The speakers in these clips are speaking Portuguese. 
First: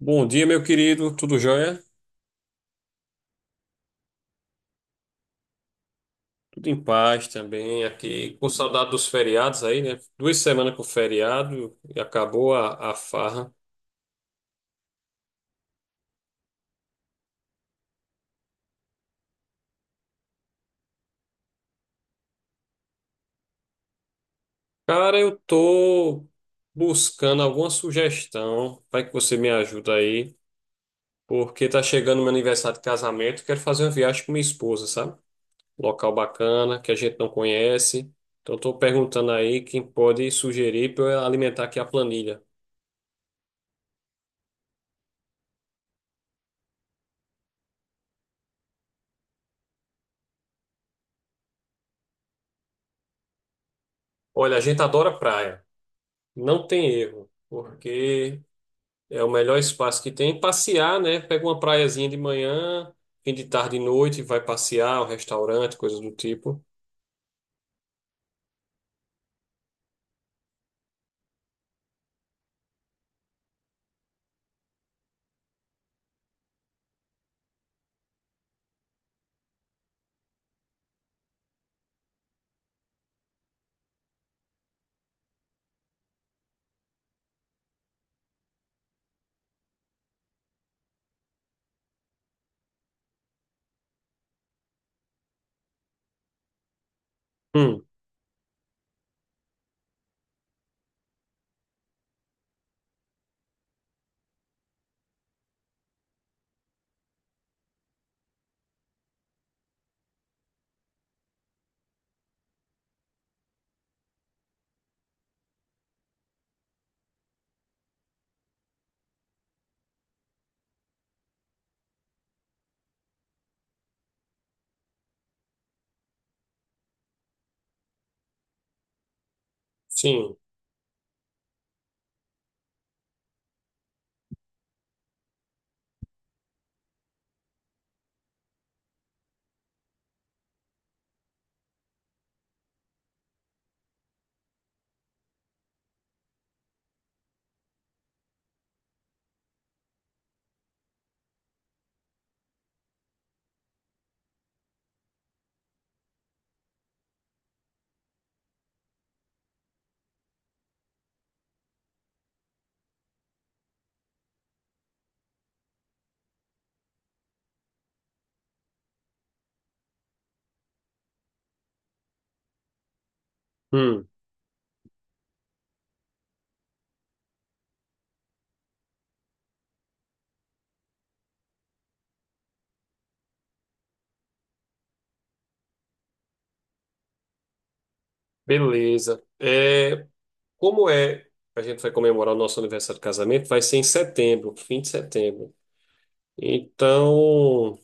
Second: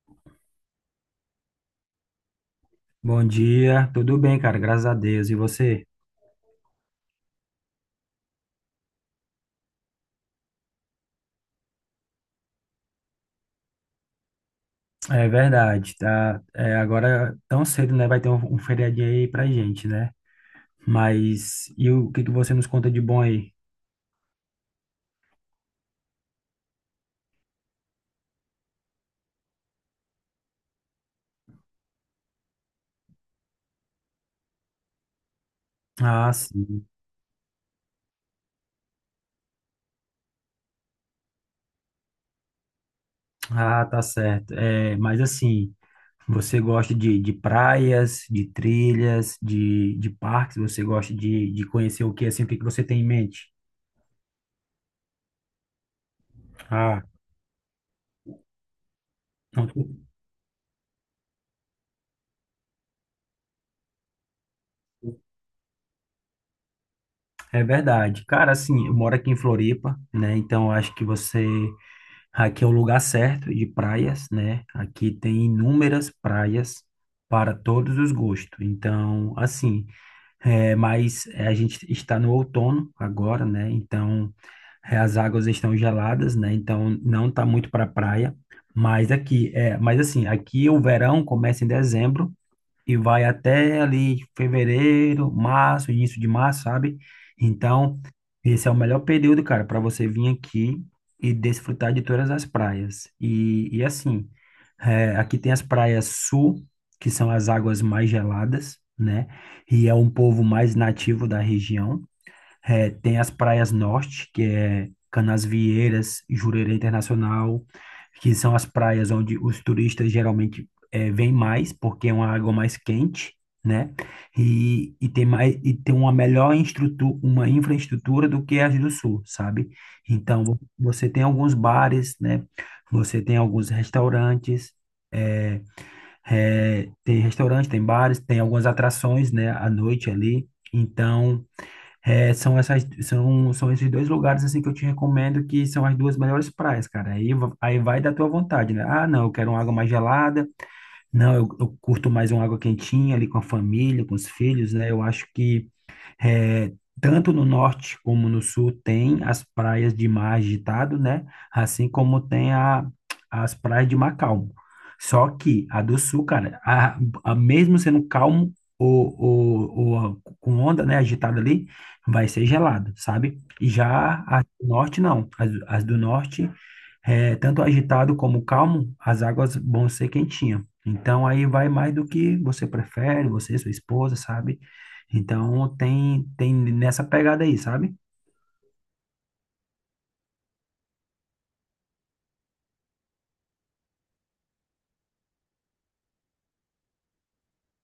Bom dia, meu querido. Tudo jóia? Bom dia, tudo bem, cara? Graças a Deus. E você? Tudo em paz também aqui. Com saudade dos feriados aí, né? Duas semanas com feriado e acabou a farra. É verdade, tá? Agora tão cedo, né? Vai ter um feriadinho aí pra gente, né? Mas e o que que você nos conta de bom aí? Cara, eu tô buscando alguma sugestão. Vai que você me ajuda aí. Porque tá chegando meu aniversário de casamento. Quero fazer uma viagem com minha esposa, sabe? Local Ah, bacana, sim. que a gente não conhece. Então tô perguntando aí quem pode sugerir para eu alimentar aqui a planilha. Ah, tá certo. Mas assim, você gosta de praias, de trilhas, de parques? Você gosta de conhecer o que assim? O que que você tem em mente? Olha, a gente adora praia. Não tem Ah, erro. Porque é o melhor não, espaço que tem. Passear, né? Pega uma praiazinha de manhã, fim de tarde e noite, vai passear, um restaurante, coisas do tipo. é verdade. Cara, assim, eu moro aqui em Floripa, né? Então eu acho que você aqui é o lugar certo de praias, né? Aqui tem inúmeras praias para todos os gostos. Então, assim, mas a gente está no outono agora, né? Então, as águas estão geladas, né? Então, não está muito para praia. Mas assim, aqui o verão começa em dezembro e vai até ali fevereiro, março, início de março, sabe? Hum, Então, esse é o melhor período, cara, para você vir aqui e desfrutar de todas as praias. E assim, aqui tem as praias sul, que são as águas mais geladas, né? E é um povo mais nativo da região. É, tem as praias norte, que é Canasvieiras, Jurerê Internacional, que são as praias onde os turistas geralmente vêm mais, porque é uma água mais quente, né? E tem uma melhor uma infraestrutura do que as do sul, sabe? sim. Então, você tem alguns bares, né? Você tem alguns restaurantes, é, tem restaurante, tem bares, tem algumas atrações, né? À noite ali. Então, são esses dois lugares assim que eu te recomendo, que são as duas melhores praias, cara. Aí, aí vai da tua vontade, né? Ah, não, eu quero uma água mais gelada. Não, eu curto mais uma água quentinha ali com a família, com os filhos, né? Eu acho que é, tanto no norte como no sul tem as praias de mar agitado, né? Assim como tem as praias de mar calmo. Só que a do sul, cara, a mesmo sendo calmo ou com onda, né, agitada ali, vai ser gelado, sabe? Hum, Já a do norte, não. As do norte, é, tanto agitado como calmo, as águas vão ser quentinhas. Então, aí vai mais do que você prefere, você, sua esposa, sabe? Então, tem nessa pegada aí, sabe? beleza. É, como é? A gente vai comemorar o nosso aniversário de casamento, vai ser em setembro, fim de setembro. Então,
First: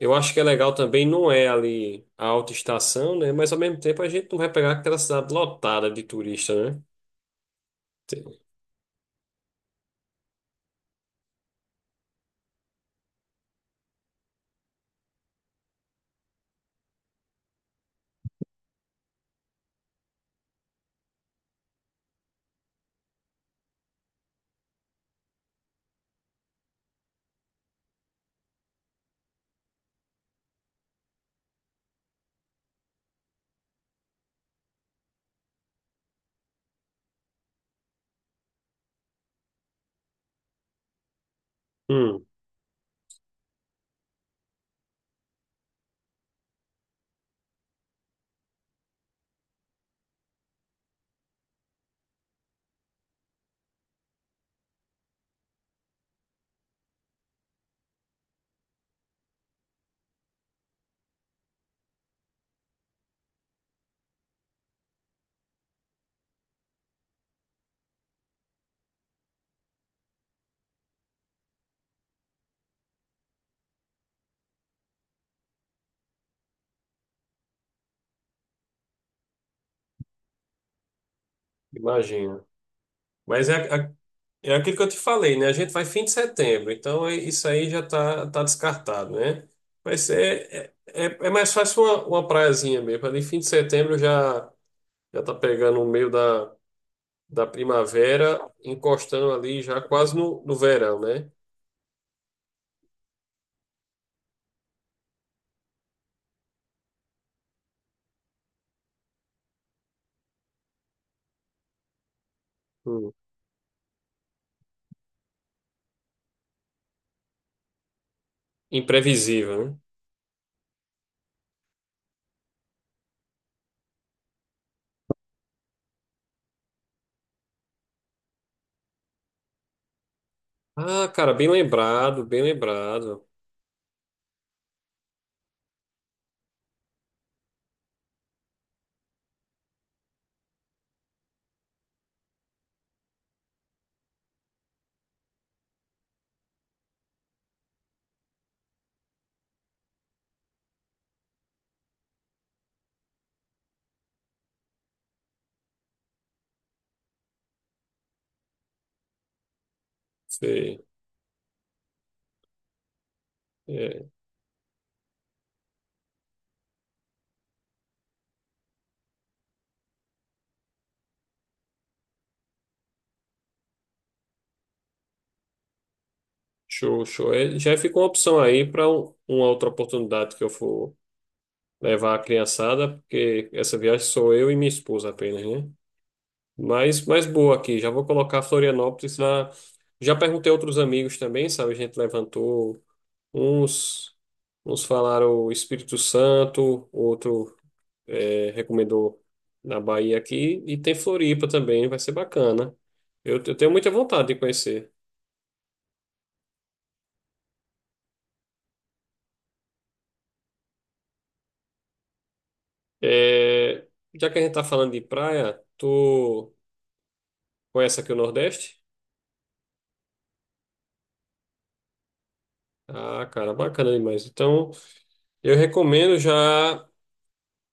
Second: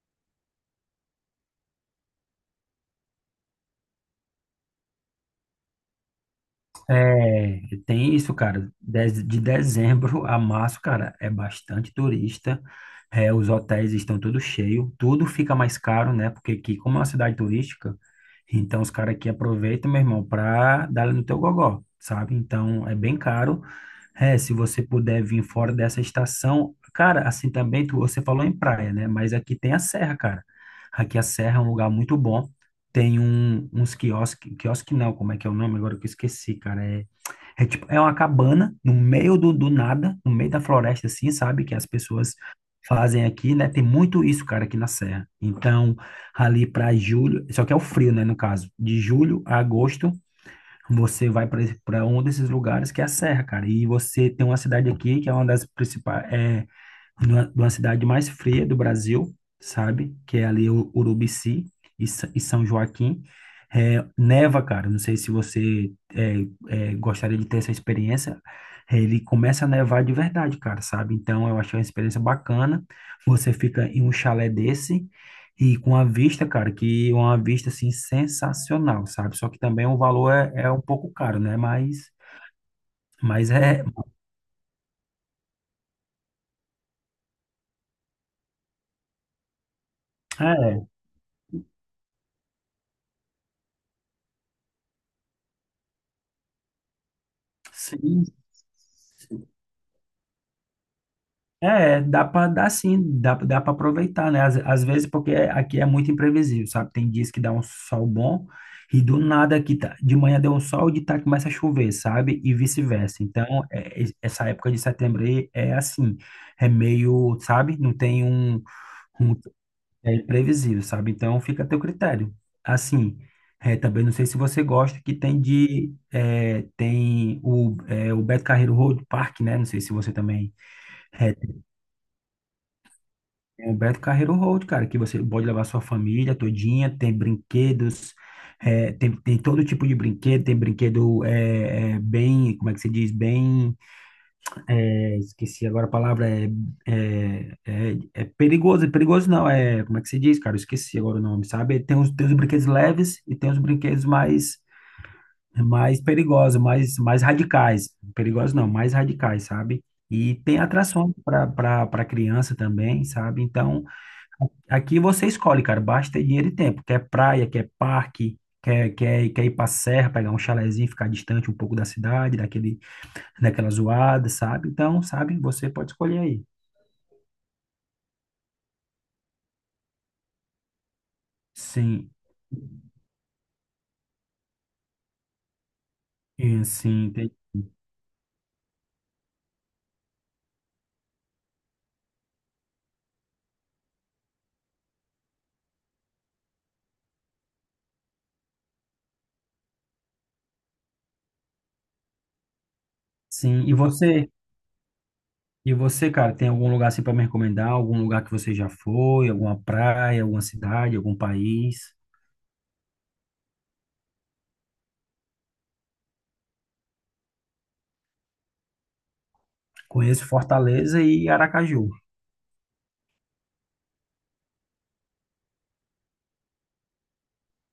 eu acho que é legal também, não é ali a alta estação, né? Mas ao mesmo tempo a gente não vai pegar aquela cidade lotada de turista, né? É, tem isso, cara. De dezembro a março, cara, é bastante turista. É, os hotéis estão tudo cheio, tudo fica mais caro, né? Porque aqui, como é uma cidade turística, então os caras aqui aproveitam, meu irmão, pra dar no teu gogó, sabe? Então é bem caro. É, se você puder vir fora dessa estação, cara, assim também, você falou em praia, né? Mas aqui tem a serra, cara. Aqui a serra é um lugar muito bom. Tem um, uns quiosques, quiosque não, como é que é o nome? Agora que eu esqueci, cara. É tipo, é uma cabana no meio do nada, no meio da floresta, assim, sabe? Que as Hum, pessoas fazem aqui, né? Tem muito isso, cara, aqui na Serra. Então, ali para julho, só que é o frio, né? No caso, de julho a agosto, você vai para um desses lugares que é a Serra, cara. E você tem uma cidade aqui que é uma das principais, é, de uma cidade mais fria do Brasil, sabe? Que é ali o Urubici e São Joaquim. É, neva, cara. Não sei se você é, é, gostaria de ter essa experiência. É, ele começa a nevar de verdade, cara, sabe? Então eu achei uma experiência bacana. Você fica em um chalé desse e com a vista, cara, que é uma vista assim sensacional, sabe? Só que também o valor é um pouco caro, né? Mas, imagina. Mas mas é, é, é aquilo que eu te falei, né? A gente vai fim de setembro, então isso aí já tá, tá descartado, né? Mas é, é mais fácil uma praiazinha mesmo. Ali fim de setembro já, já tá pegando o meio da sim, primavera, encostando ali já quase no verão, né? é, dá pra dar sim, dá para aproveitar, né? Às vezes, porque é, aqui é muito imprevisível, sabe? Tem dias que dá um sol bom e do nada aqui tá, de manhã deu um sol e de tarde começa a chover, sabe? E Hum. vice-versa. Então, essa época de setembro aí é assim, é meio, sabe? Não tem um, um- Imprevisível, né? é imprevisível, sabe? Então, fica a teu critério. Assim, é, também não sei se você gosta que tem de, é, tem o, é, o Beto Carreiro Road Park, né? Não sei se você também. Ah, cara, É, bem lembrado, bem lembrado. tem o Beto Carreiro Road, cara, que você pode levar sua família todinha, tem brinquedos, é, tem todo tipo de brinquedo, tem brinquedo bem, como é que se diz, bem, é, esqueci agora a palavra, é perigoso não, é, como é que se diz, cara, eu esqueci agora o nome, sabe? Tem os brinquedos leves e tem os brinquedos mais perigosos, mais radicais, perigosos não, mais radicais, sabe? E tem Sei. atrações para para criança também, sabe? Então, É, aqui você escolhe, cara, basta ter dinheiro e tempo. Quer praia, quer parque, quer ir pra serra, pegar um chalezinho, ficar distante um pouco da cidade, daquela zoada, sabe? Então, sabe, você pode escolher aí. show, show. É, já fica uma opção aí para uma outra oportunidade que eu for Sim, levar a criançada, porque essa viagem sou eu e minha esposa apenas, né? e Mas, sim, mas tem- boa aqui, já vou colocar Florianópolis na. Já perguntei a outros amigos também, sabe? A gente levantou uns, uns falaram Espírito Santo, outro recomendou na Bahia aqui, e tem Floripa também, vai ser bacana. Eu sim. tenho E muita vontade você, de conhecer. Cara, tem algum lugar assim para me recomendar? Algum lugar que você já foi? Alguma praia, alguma cidade, algum país? Eh, Já que a gente tá falando de praia, tu conhece aqui o Nordeste? Conheço Fortaleza e Aracaju. Ah, cara, bacana demais. Então, eu recomendo já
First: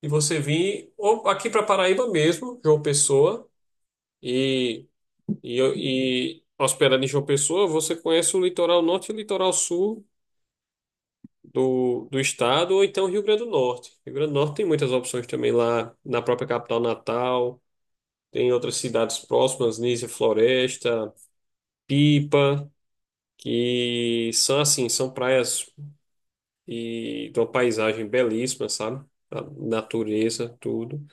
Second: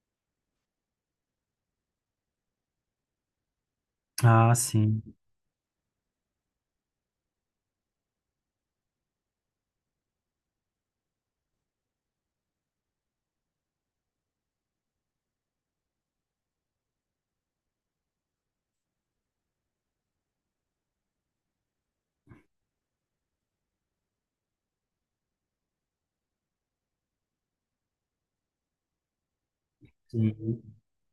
que você vir ou aqui para Paraíba mesmo, João Pessoa, Ah, e, sim, e, e hospedado em João Pessoa, você conhece o litoral norte e o litoral sul do estado, ou então Rio Grande do Norte. Rio Grande do Norte tem muitas opções também lá na própria capital Natal, tem outras cidades próximas, Nísia Floresta, Pipa, que são assim, são praias e de uma paisagem belíssima, sabe? A natureza, sim, tudo.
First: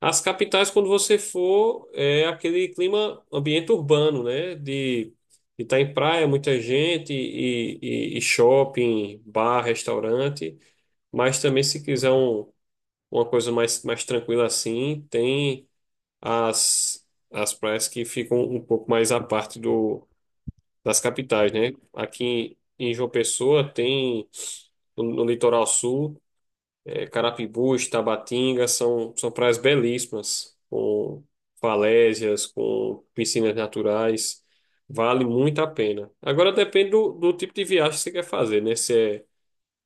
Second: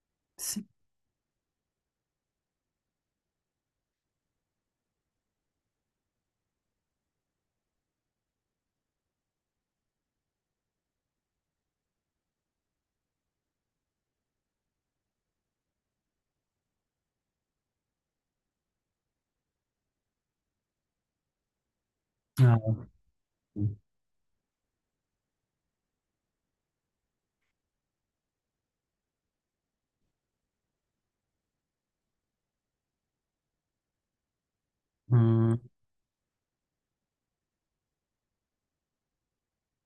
As sim. capitais, quando você for, é aquele clima, ambiente urbano, né? De estar em praia, muita gente, e, e shopping, bar, restaurante. Mas também, se quiser um, uma coisa mais, mais tranquila assim, tem as praias que ficam um pouco mais à parte do, das capitais, né? Aqui Ah, em João Pessoa tem no litoral sul. É, Carapibus, Tabatinga são, são praias belíssimas, com falésias, com piscinas naturais. Vale hum, muito a pena. Agora depende do tipo de viagem que você quer fazer, né?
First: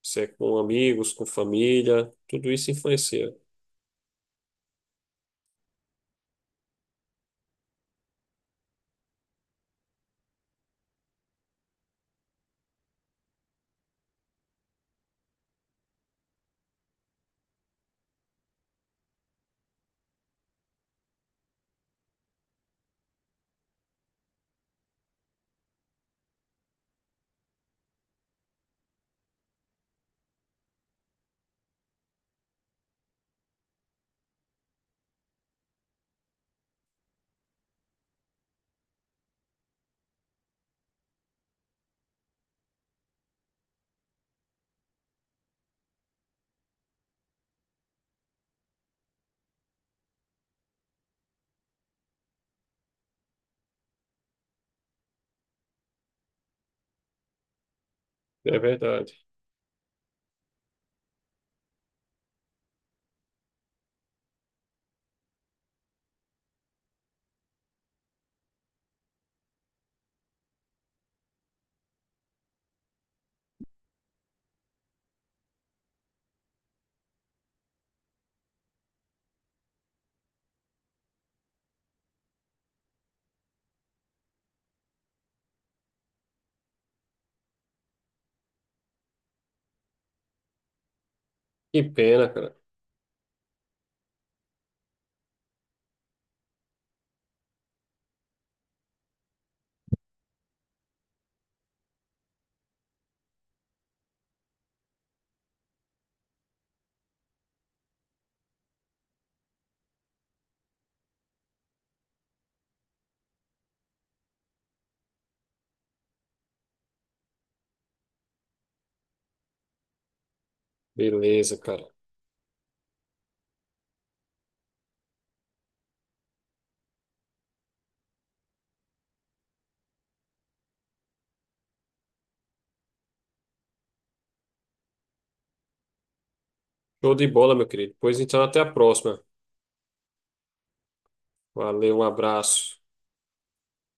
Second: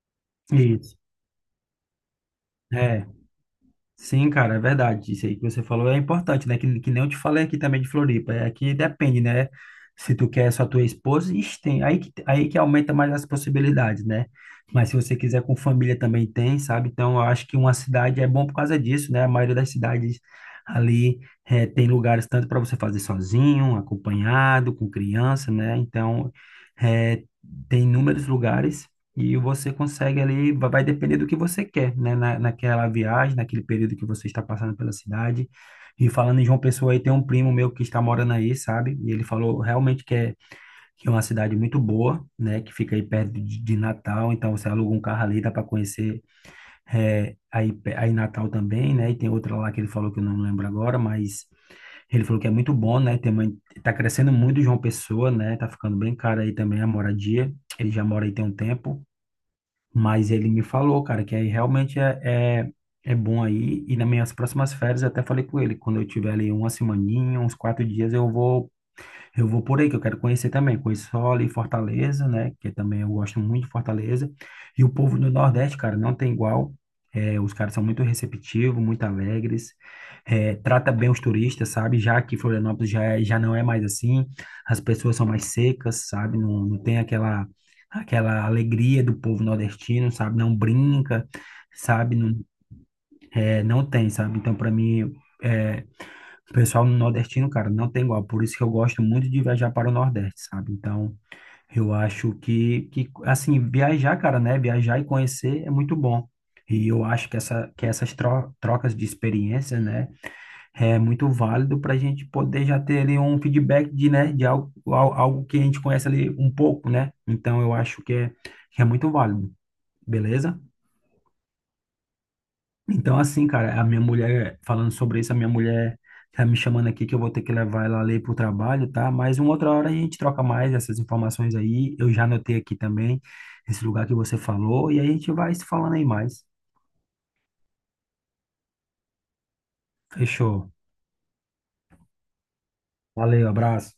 Se é com isso. amigos, com família, tudo isso É. influencia. Sim, cara, é verdade. Isso aí que você falou é importante, né? Que nem eu te falei aqui também de Floripa. É que depende, né? Se tu quer só tua esposa, ixi, tem. Aí que aumenta mais as possibilidades, né? Mas se você quiser com família também tem, sabe? Então eu acho que uma cidade é bom por causa disso, né? A maioria das cidades ali tem lugares tanto para você fazer sozinho, acompanhado, com criança, né? Então eh, tem inúmeros lugares. E você consegue ali, vai depender do que você quer, né? Naquela viagem, naquele período que você está passando pela cidade. E falando em João Pessoa, aí tem um primo meu que está morando aí, sabe? E ele falou realmente que é uma cidade muito boa, né? Que fica aí perto de Natal. Então você aluga um carro ali, dá para conhecer é, aí, aí Natal também, né? E tem outra lá que ele falou que eu não lembro agora, mas ele falou que é muito bom, né? Tem uma, tá crescendo muito João Pessoa, né? Tá ficando bem caro aí também a moradia. Ele já mora aí tem um É tempo. verdade. Mas ele me falou, cara, que aí realmente é bom aí. E nas minhas próximas férias, eu até falei com ele, quando eu tiver ali uma semaninha, uns quatro dias, eu vou por aí, que eu quero conhecer também. Conheço só ali Fortaleza, né? Que também eu gosto muito de Fortaleza. E o povo do Nordeste, cara, não tem igual. É, os caras são muito receptivos, muito alegres. É, trata bem os turistas, sabe? Já que Florianópolis já, já não é mais assim. As pessoas são mais secas, sabe? Não, não tem aquela alegria do povo nordestino, sabe? Não brinca, Que sabe? pena, Não, cara. é, não tem, sabe? Então, para mim. É, o pessoal no nordestino, cara, não tem igual. Por isso que eu gosto muito de viajar para o Nordeste, sabe? Então, eu acho que assim, viajar, cara, né? Viajar e conhecer é muito bom. E eu acho que, essa, que essas trocas de experiência, né, é muito válido para a gente poder já ter ali um feedback de, né, de algo, algo que a gente conhece ali um pouco, né? Então, eu acho que é muito válido, beleza? Beleza, cara. Então, assim, cara, a minha mulher tá me chamando aqui que eu vou ter que levar ela ali pro trabalho, tá? Mas uma outra hora a gente troca mais essas informações aí. Eu já anotei aqui também esse lugar que você falou e aí a gente vai se falando aí mais. Show de bola, meu querido. Pois então, até a próxima. Fechou. Valeu, um abraço. Valeu, abraço.